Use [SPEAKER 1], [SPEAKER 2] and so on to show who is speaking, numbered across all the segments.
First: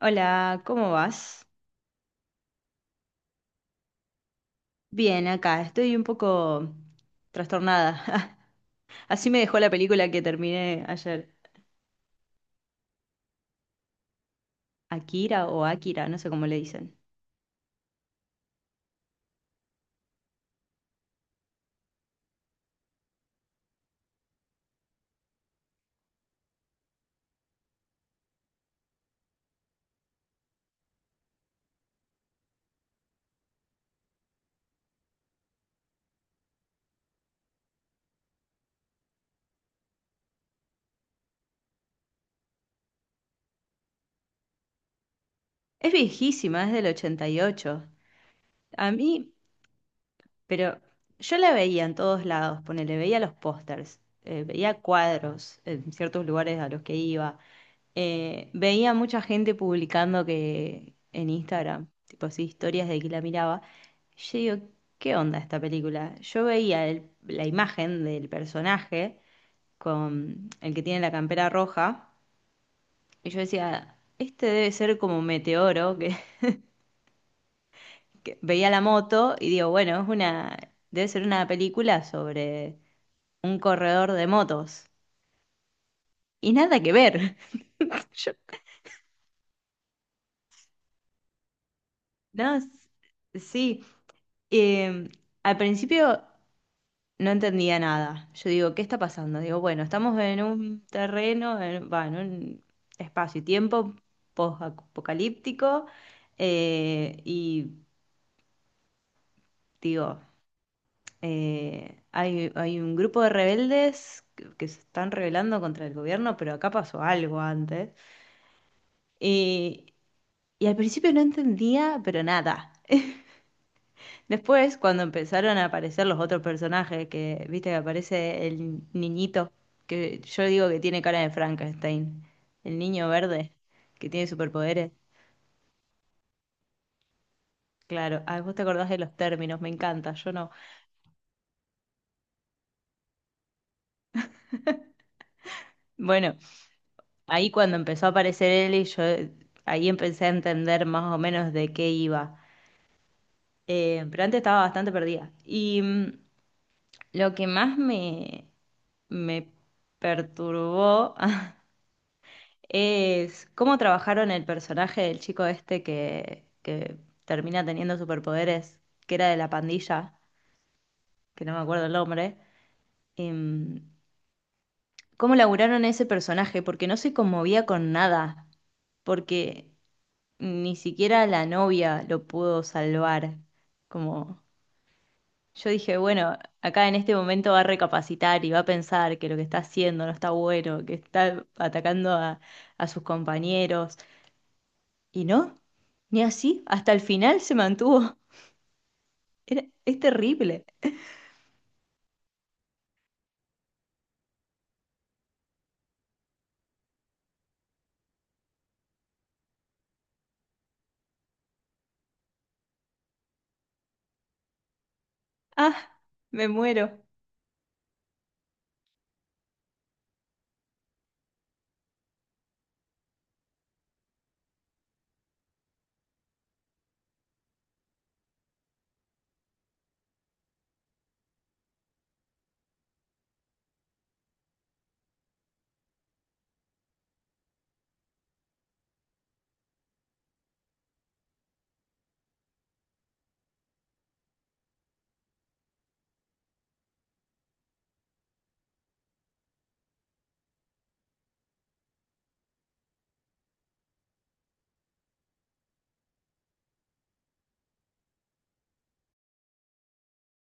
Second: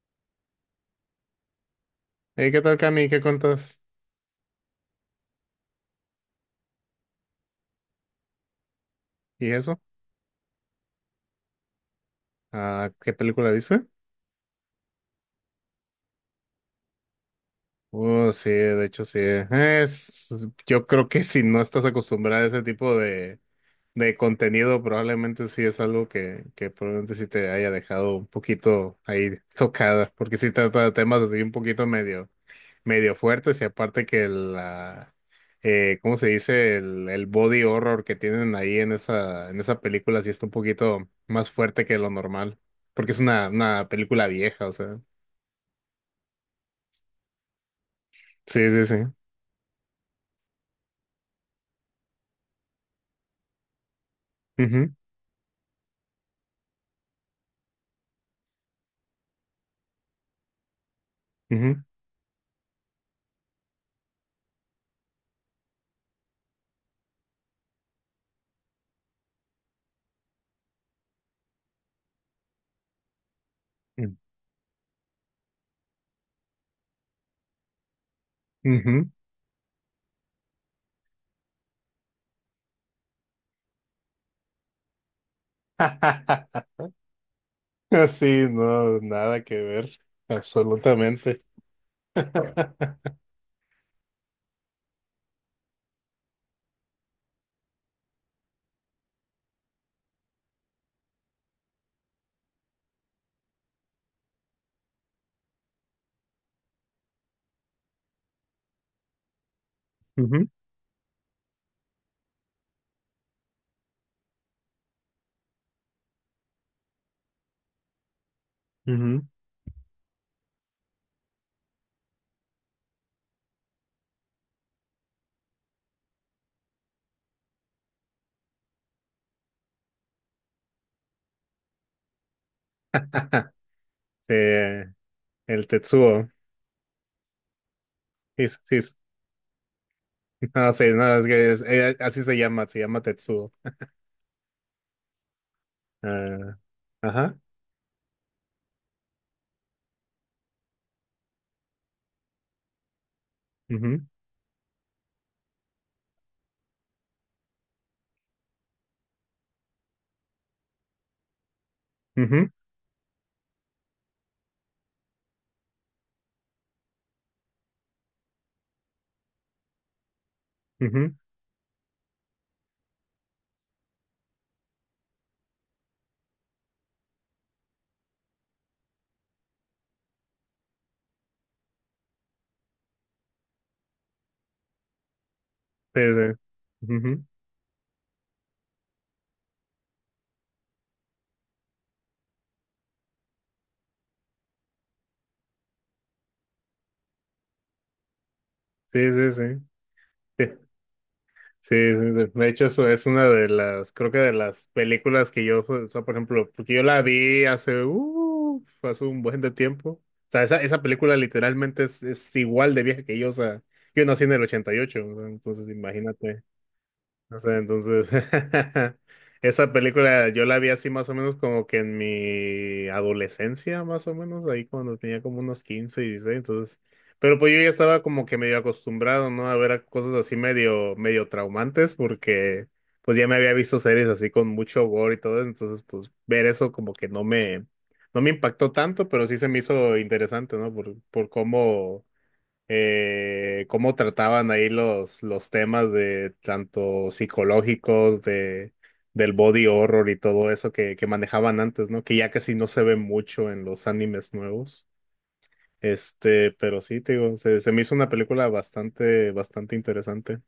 [SPEAKER 1] Hola, ¿cómo vas?
[SPEAKER 2] Hey, ¿qué tal, Cami? ¿Qué cuentas?
[SPEAKER 1] Bien, acá estoy un poco trastornada. Así me
[SPEAKER 2] ¿Y
[SPEAKER 1] dejó la
[SPEAKER 2] eso?
[SPEAKER 1] película que terminé ayer.
[SPEAKER 2] ¿Qué película viste?
[SPEAKER 1] Akira o Akira, no sé cómo le dicen.
[SPEAKER 2] Oh, sí, de hecho sí. Yo creo que si no estás acostumbrada a ese tipo de contenido, probablemente sí es algo que probablemente sí te haya dejado un poquito ahí tocada, porque sí trata de temas así un poquito medio fuertes y aparte que la, ¿cómo se dice? El body horror que tienen ahí en en esa película sí está un poquito más fuerte que lo normal, porque es una película vieja, o sea.
[SPEAKER 1] Es viejísima, es del 88.
[SPEAKER 2] Sí, sí,
[SPEAKER 1] A
[SPEAKER 2] sí.
[SPEAKER 1] mí pero yo la veía en todos lados, ponele, veía los pósters, veía
[SPEAKER 2] Ujú,
[SPEAKER 1] cuadros en ciertos lugares a los que iba, veía mucha gente publicando que en
[SPEAKER 2] ujú,
[SPEAKER 1] Instagram, tipo así, historias de que la miraba. Yo digo, ¿qué onda esta película? Yo veía la imagen del personaje con el que tiene la campera roja y yo decía, este debe ser como meteoro que, que veía la
[SPEAKER 2] ujú.
[SPEAKER 1] moto y digo, bueno, es una, debe ser una película sobre un corredor de motos. Y nada que ver. Yo,
[SPEAKER 2] Sí, no, nada que ver, absolutamente.
[SPEAKER 1] no, sí. Eh, Al principio no entendía nada. Yo digo, ¿qué está pasando? Digo, bueno, estamos en un terreno, en, va, en un espacio y tiempo post-apocalíptico. Y digo,
[SPEAKER 2] Ujú,
[SPEAKER 1] hay un grupo de rebeldes que se están rebelando contra el gobierno, pero acá pasó algo antes.
[SPEAKER 2] ujú.
[SPEAKER 1] Y, y al principio no entendía, pero nada. Después, cuando empezaron a aparecer los otros personajes, que viste que aparece el niñito, que yo digo que tiene cara de Frankenstein, el niño verde, que tiene
[SPEAKER 2] Sí,
[SPEAKER 1] superpoderes.
[SPEAKER 2] el Tetsuo.
[SPEAKER 1] Claro, ah,
[SPEAKER 2] Sí,
[SPEAKER 1] vos te
[SPEAKER 2] sí,
[SPEAKER 1] acordás
[SPEAKER 2] sí.
[SPEAKER 1] de los términos, me encanta, yo no.
[SPEAKER 2] No, sí, no, es que así se llama Tetsuo.
[SPEAKER 1] Bueno,
[SPEAKER 2] Ah, ajá.
[SPEAKER 1] ahí cuando empezó a aparecer él y yo ahí empecé a entender más o menos de qué iba.
[SPEAKER 2] Ujú,
[SPEAKER 1] Pero antes estaba bastante perdida. Y lo que más me perturbó
[SPEAKER 2] ujú,
[SPEAKER 1] es cómo trabajaron el personaje del chico este que termina teniendo superpoderes, que era de la pandilla,
[SPEAKER 2] ujú,
[SPEAKER 1] que no me acuerdo el nombre. Em, Cómo laburaron ese personaje, porque no se conmovía con nada, porque ni siquiera la novia lo pudo salvar. Como yo dije,
[SPEAKER 2] sí,
[SPEAKER 1] bueno,
[SPEAKER 2] sí.
[SPEAKER 1] acá en este
[SPEAKER 2] Ujú,
[SPEAKER 1] momento va a recapacitar y va a pensar que lo que está haciendo no está bueno, que está atacando a sus compañeros. Y no, ni así, hasta el final se mantuvo.
[SPEAKER 2] sí, sí, sí.
[SPEAKER 1] Es
[SPEAKER 2] Sí, sí,
[SPEAKER 1] terrible.
[SPEAKER 2] sí. De hecho, eso es una de las, creo que de las películas que yo, o sea, por ejemplo, porque yo la vi hace, hace un buen de tiempo. O sea, esa película literalmente es igual de vieja que yo, o sea, yo nací en el 88, o sea, entonces
[SPEAKER 1] Ah,
[SPEAKER 2] imagínate.
[SPEAKER 1] me muero.
[SPEAKER 2] O sea, entonces, esa película yo la vi así más o menos como que en mi adolescencia, más o menos, ahí cuando tenía como unos 15 y 16, entonces, pero pues yo ya estaba como que medio acostumbrado, ¿no? A ver a cosas así medio, medio traumantes, porque pues ya me había visto series así con mucho gore y todo eso, entonces pues ver eso como que no me impactó tanto, pero sí se me hizo interesante, ¿no? Por cómo cómo trataban ahí los temas de tanto psicológicos, de, del body horror y todo eso que manejaban antes, ¿no? Que ya casi no se ve mucho en los animes nuevos. Este, pero sí, te digo, se me hizo una película bastante, bastante interesante.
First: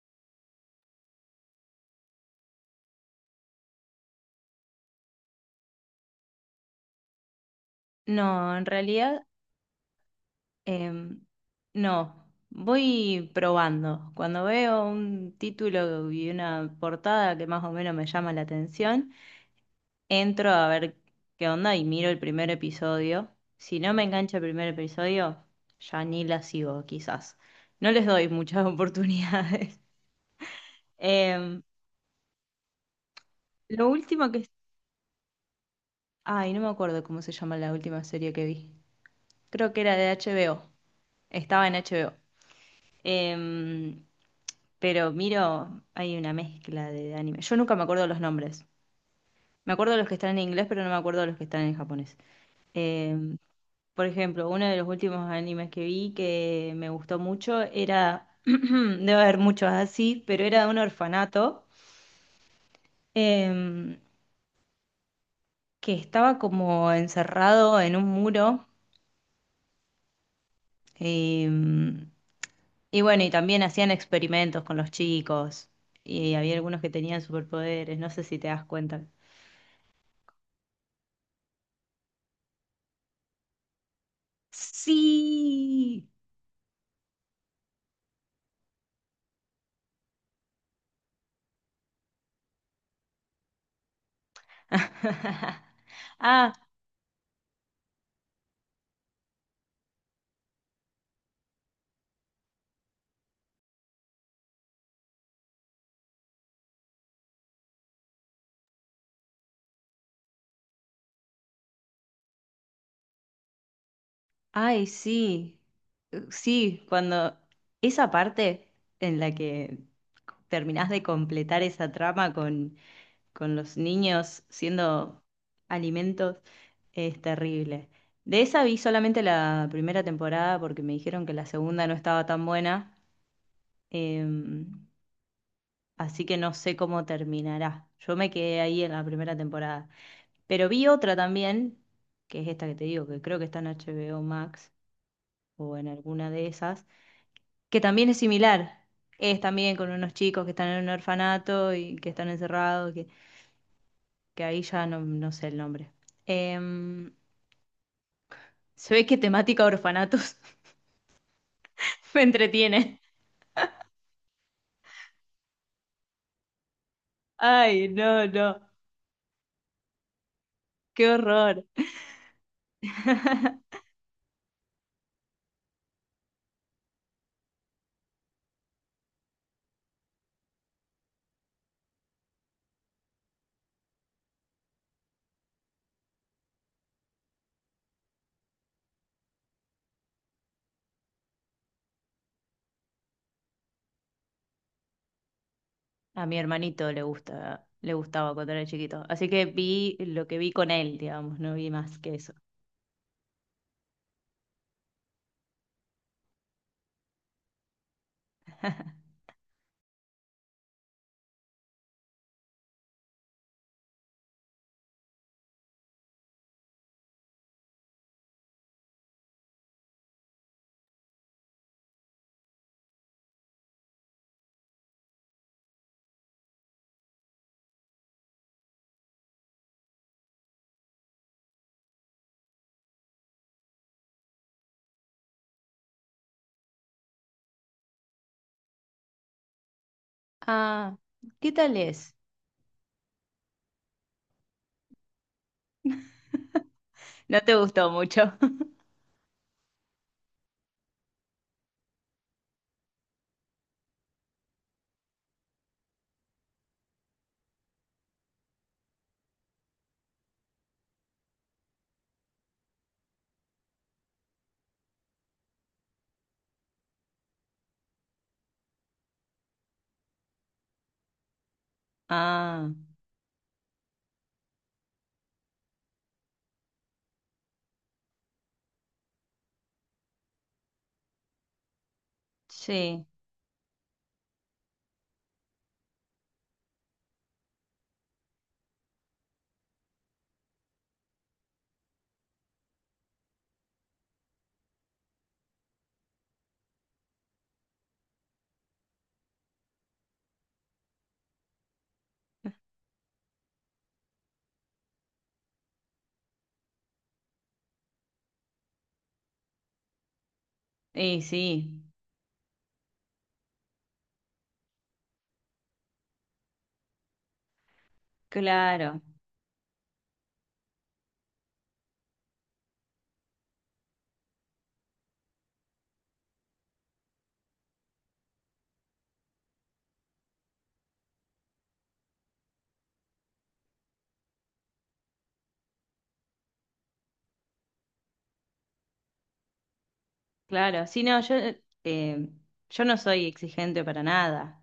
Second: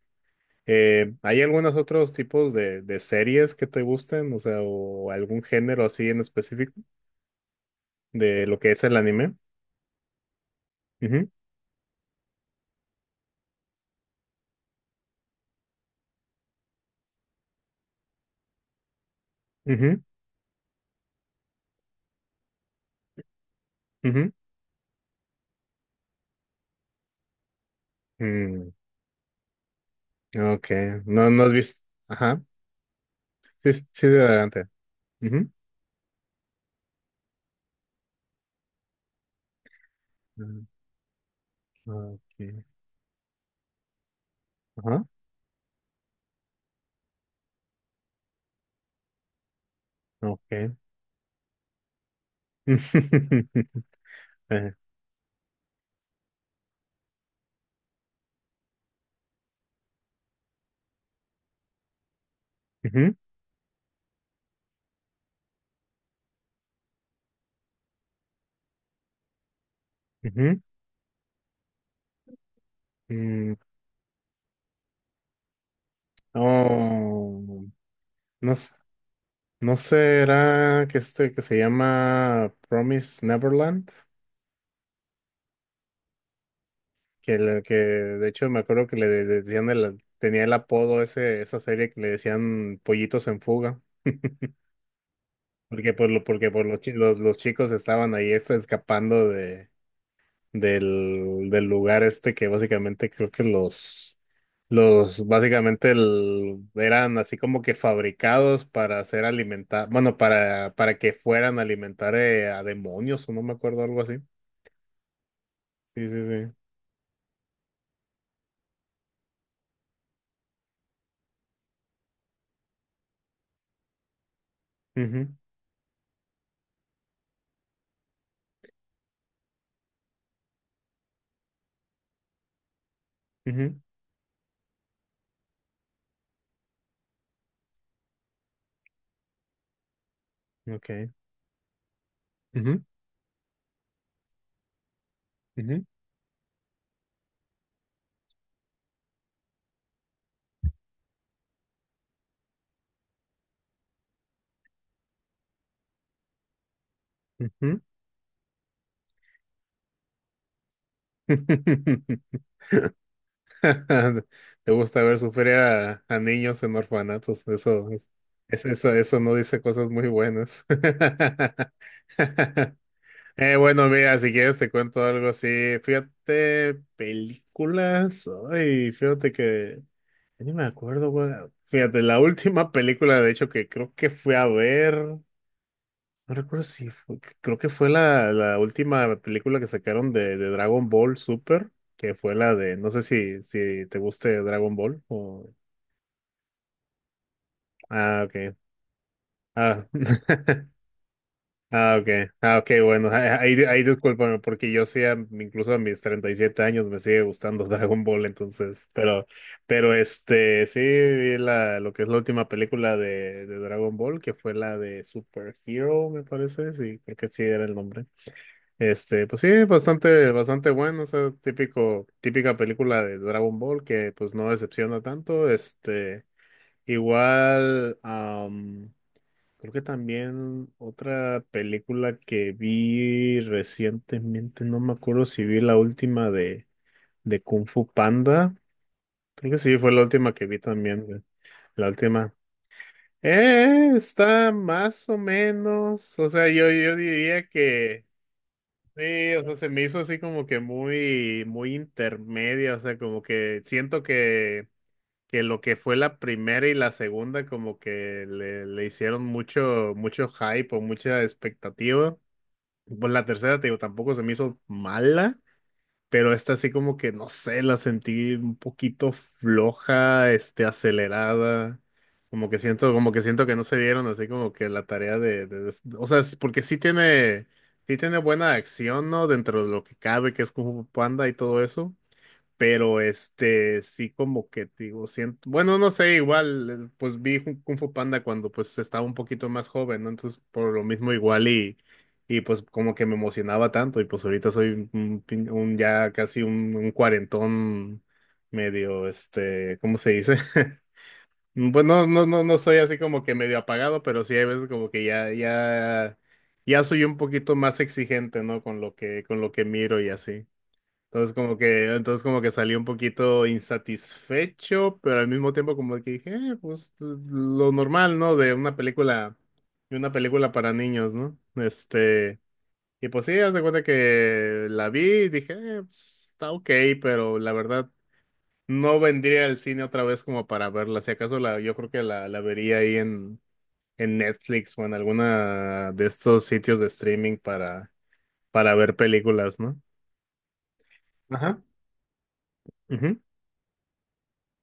[SPEAKER 2] ¿Hay algunos otros tipos de series que te gusten? O sea, o algún género así en específico de
[SPEAKER 1] No,
[SPEAKER 2] lo
[SPEAKER 1] en
[SPEAKER 2] que es el
[SPEAKER 1] realidad,
[SPEAKER 2] anime.
[SPEAKER 1] em,
[SPEAKER 2] Ujú,
[SPEAKER 1] no. Voy probando. Cuando veo un título y una portada que más o menos me llama la atención,
[SPEAKER 2] ujú,
[SPEAKER 1] entro a ver qué onda y miro el primer episodio. Si no me
[SPEAKER 2] ujú.
[SPEAKER 1] engancha el primer episodio, ya ni la sigo, quizás. No les doy muchas
[SPEAKER 2] Mm,
[SPEAKER 1] oportunidades.
[SPEAKER 2] ok, no, no has
[SPEAKER 1] Em,
[SPEAKER 2] visto. Ajá. Sí, sí,
[SPEAKER 1] lo
[SPEAKER 2] sí,
[SPEAKER 1] último
[SPEAKER 2] de
[SPEAKER 1] que
[SPEAKER 2] adelante. Ujú.
[SPEAKER 1] Ay, no me acuerdo cómo se llama la última serie que vi. Creo que era de HBO. Estaba en
[SPEAKER 2] Ah,
[SPEAKER 1] HBO.
[SPEAKER 2] ok.
[SPEAKER 1] Em,
[SPEAKER 2] Ajá.
[SPEAKER 1] pero miro, hay una mezcla de anime. Yo nunca me acuerdo los nombres. Me acuerdo de los que están en inglés,
[SPEAKER 2] Ok.
[SPEAKER 1] pero no me acuerdo de los que están en japonés. Em, por ejemplo, uno
[SPEAKER 2] Eh,
[SPEAKER 1] de los últimos animes que vi que me gustó mucho era, debe haber muchos así, pero era de un orfanato
[SPEAKER 2] ujú,
[SPEAKER 1] em, que estaba como encerrado en un muro.
[SPEAKER 2] ujú.
[SPEAKER 1] em, Y bueno, y
[SPEAKER 2] Mm,
[SPEAKER 1] también hacían experimentos con los chicos. Y había algunos que tenían
[SPEAKER 2] oh,
[SPEAKER 1] superpoderes, no sé si te
[SPEAKER 2] no,
[SPEAKER 1] das
[SPEAKER 2] s-
[SPEAKER 1] cuenta.
[SPEAKER 2] no será que este que se llama Promise Neverland,
[SPEAKER 1] Sí.
[SPEAKER 2] que de hecho me acuerdo que decían el, tenía el apodo ese, esa serie que le decían Pollitos en Fuga, porque por lo, porque
[SPEAKER 1] Ah,
[SPEAKER 2] por los chicos estaban ahí este, escapando de del lugar este que básicamente creo que básicamente eran así como que fabricados para hacer alimentar, bueno, para que fueran a alimentar a demonios o no me acuerdo, algo así.
[SPEAKER 1] ay, sí.
[SPEAKER 2] Sí, sí, sí.
[SPEAKER 1] Sí, cuando esa parte en la que terminás de completar esa trama con los niños siendo
[SPEAKER 2] Ujú,
[SPEAKER 1] alimentos es terrible. De esa vi solamente la primera temporada porque me dijeron que la segunda no estaba tan buena.
[SPEAKER 2] ujú,
[SPEAKER 1] Em, Así que no sé cómo terminará. Yo me quedé ahí en la primera temporada. Pero vi
[SPEAKER 2] ok.
[SPEAKER 1] otra también, que es esta que
[SPEAKER 2] Ujú,
[SPEAKER 1] te digo, que creo que está en HBO Max o
[SPEAKER 2] ujú,
[SPEAKER 1] en alguna de esas, que también es similar. Es también con unos chicos que están en un orfanato y que están encerrados, que ahí ya no, no sé el nombre. Em,
[SPEAKER 2] ujú.
[SPEAKER 1] Se ve que temática orfanatos me entretiene.
[SPEAKER 2] Te gusta ver sufrir a niños en orfanatos,
[SPEAKER 1] Ay,
[SPEAKER 2] eso,
[SPEAKER 1] no, no,
[SPEAKER 2] es- eso no dice cosas muy buenas.
[SPEAKER 1] qué horror.
[SPEAKER 2] Bueno, mira, si quieres te cuento algo así. Fíjate, películas. Ay, fíjate que ya ni me acuerdo, güey. Fíjate, la última película, de hecho, que creo que fui a ver. No recuerdo si fue. Creo que fue la última película que sacaron de Dragon Ball Super. Que fue la de. No sé si te guste Dragon Ball. O...
[SPEAKER 1] A mi hermanito le gusta, le
[SPEAKER 2] Ah,
[SPEAKER 1] gustaba cuando
[SPEAKER 2] ok.
[SPEAKER 1] era chiquito. Así que
[SPEAKER 2] Ah.
[SPEAKER 1] vi lo que vi con él, digamos, no vi
[SPEAKER 2] Ah,
[SPEAKER 1] más
[SPEAKER 2] ok.
[SPEAKER 1] que eso.
[SPEAKER 2] Ah, ok, bueno. Ahí, ahí discúlpame, porque yo sí, incluso a mis 37 años me sigue gustando Dragon Ball, pero este, sí vi lo que es la última película de Dragon Ball, que fue la de Super Hero, me parece, sí, creo que sí era el nombre. Este, pues sí, bastante, bastante bueno, o sea, típico, típica película de Dragon Ball que pues no decepciona tanto, este, igual, creo que también otra película que vi recientemente, no me acuerdo si vi la última de Kung Fu Panda. Creo que sí, fue la última que vi
[SPEAKER 1] Ah,
[SPEAKER 2] también, güey.
[SPEAKER 1] ¿qué tal
[SPEAKER 2] La
[SPEAKER 1] es?
[SPEAKER 2] última. Está más o menos. O sea, yo
[SPEAKER 1] No
[SPEAKER 2] diría
[SPEAKER 1] te gustó
[SPEAKER 2] que
[SPEAKER 1] mucho.
[SPEAKER 2] sí, o sea, se me hizo así como que muy, muy intermedia. O sea, como que siento que lo que fue la primera y la segunda, como que le hicieron mucho, mucho hype o mucha expectativa. Pues la tercera, te digo, tampoco se me hizo mala, pero esta sí como que, no sé, la sentí un poquito floja, este, acelerada.
[SPEAKER 1] Ah,
[SPEAKER 2] Como que siento que no se dieron así como que la tarea de o sea, es porque sí tiene buena acción, ¿no? Dentro de lo que cabe, que es como Panda y todo eso. Pero
[SPEAKER 1] sí,
[SPEAKER 2] este, sí como que te digo, siento, bueno, no sé, igual, pues vi Kung Fu Panda cuando pues estaba un poquito más joven, ¿no? Entonces, por lo mismo y pues como que me emocionaba tanto y pues ahorita soy un, un ya casi un cuarentón medio, este, ¿cómo se dice? Bueno, no, no, no soy así como que medio apagado, pero sí hay veces como que ya soy un poquito más exigente, ¿no? Con lo que miro y así.
[SPEAKER 1] y sí,
[SPEAKER 2] Entonces como que salí un poquito insatisfecho, pero al mismo tiempo como que dije, pues lo normal, ¿no?
[SPEAKER 1] claro,
[SPEAKER 2] De una película para niños, ¿no? Este, y pues sí, haz de cuenta que la vi y dije, pues, está ok, pero la verdad no vendría al cine otra vez como para verla. Si acaso la, yo creo que la vería ahí en Netflix o en alguna de estos sitios de streaming para ver películas, ¿no?
[SPEAKER 1] claro. Sí, no, yo,
[SPEAKER 2] Ajá.
[SPEAKER 1] eh, yo no
[SPEAKER 2] Ujú,
[SPEAKER 1] soy exigente para nada.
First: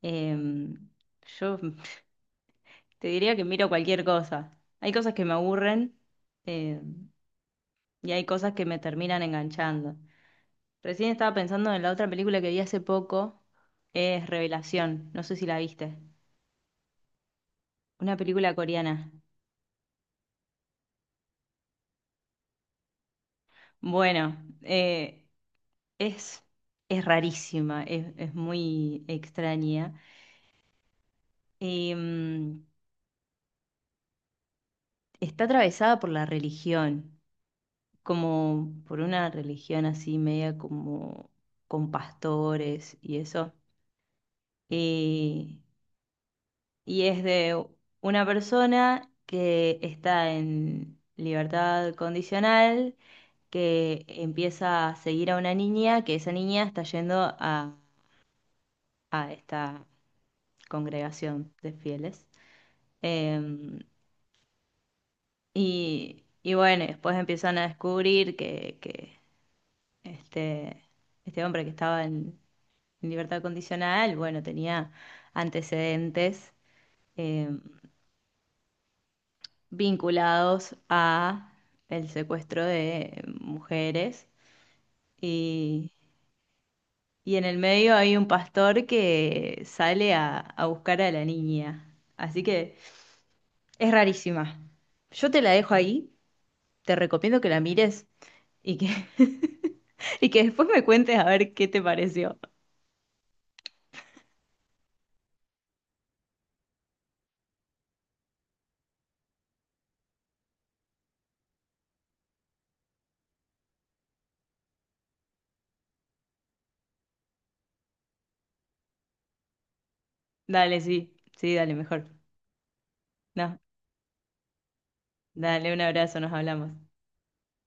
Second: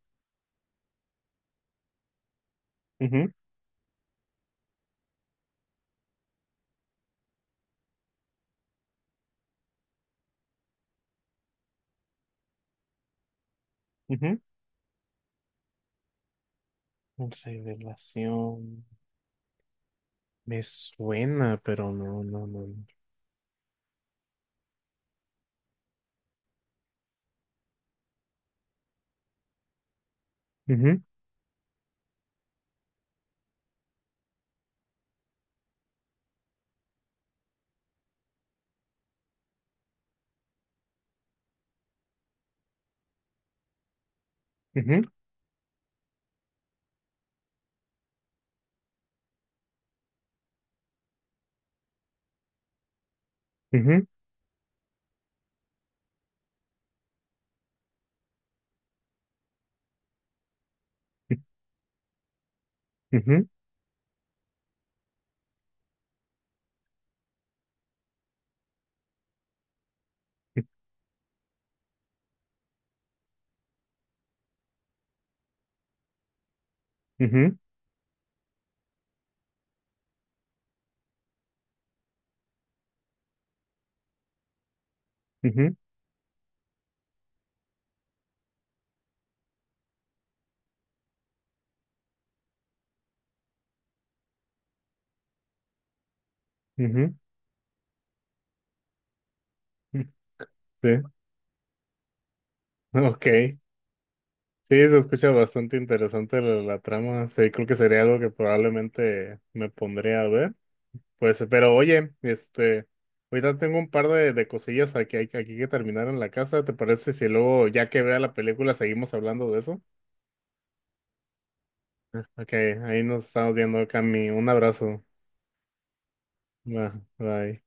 [SPEAKER 1] Em, yo te
[SPEAKER 2] ujú,
[SPEAKER 1] diría que miro cualquier cosa. Hay cosas que me aburren, em, y hay cosas que me terminan enganchando. Recién estaba pensando en la otra película que vi hace poco, es
[SPEAKER 2] ujú.
[SPEAKER 1] Revelación, no sé si la viste, una película
[SPEAKER 2] Revelación.
[SPEAKER 1] coreana.
[SPEAKER 2] Me suena, pero no, no, no. No.
[SPEAKER 1] Bueno, es, es rarísima, es muy extraña.
[SPEAKER 2] Ujú,
[SPEAKER 1] Em, Está atravesada por la religión, como por una religión así media como con pastores y eso.
[SPEAKER 2] ujú,
[SPEAKER 1] Eh, y es de una persona que está en libertad condicional que
[SPEAKER 2] ujú,
[SPEAKER 1] empieza a seguir a una niña, que esa niña está yendo a esta congregación de fieles.
[SPEAKER 2] ujú,
[SPEAKER 1] Em, y bueno, y después empiezan a descubrir que este, este hombre que estaba en libertad condicional, bueno, tenía antecedentes
[SPEAKER 2] ujú,
[SPEAKER 1] em, vinculados a el secuestro de mujeres.
[SPEAKER 2] ujú,
[SPEAKER 1] Y en el medio hay un pastor que sale a buscar a la niña. Así que es rarísima. Yo te la dejo ahí, te
[SPEAKER 2] ujú,
[SPEAKER 1] recomiendo que la mires y que,
[SPEAKER 2] ujú.
[SPEAKER 1] y que después me
[SPEAKER 2] Sí,
[SPEAKER 1] cuentes a ver qué te pareció.
[SPEAKER 2] ok. Sí, se escucha bastante interesante la, la trama. Sí, creo que sería algo que probablemente me pondría a ver. Pues, pero oye, este, ahorita tengo un par de cosillas aquí, aquí que terminar en la casa. ¿Te parece si luego, ya que vea la película, seguimos hablando de eso?
[SPEAKER 1] Dale, sí, sí, dale, mejor.
[SPEAKER 2] Ok, ahí nos estamos
[SPEAKER 1] No,
[SPEAKER 2] viendo, Cami. Un abrazo.
[SPEAKER 1] dale un abrazo, nos hablamos.
[SPEAKER 2] Bye. Bye.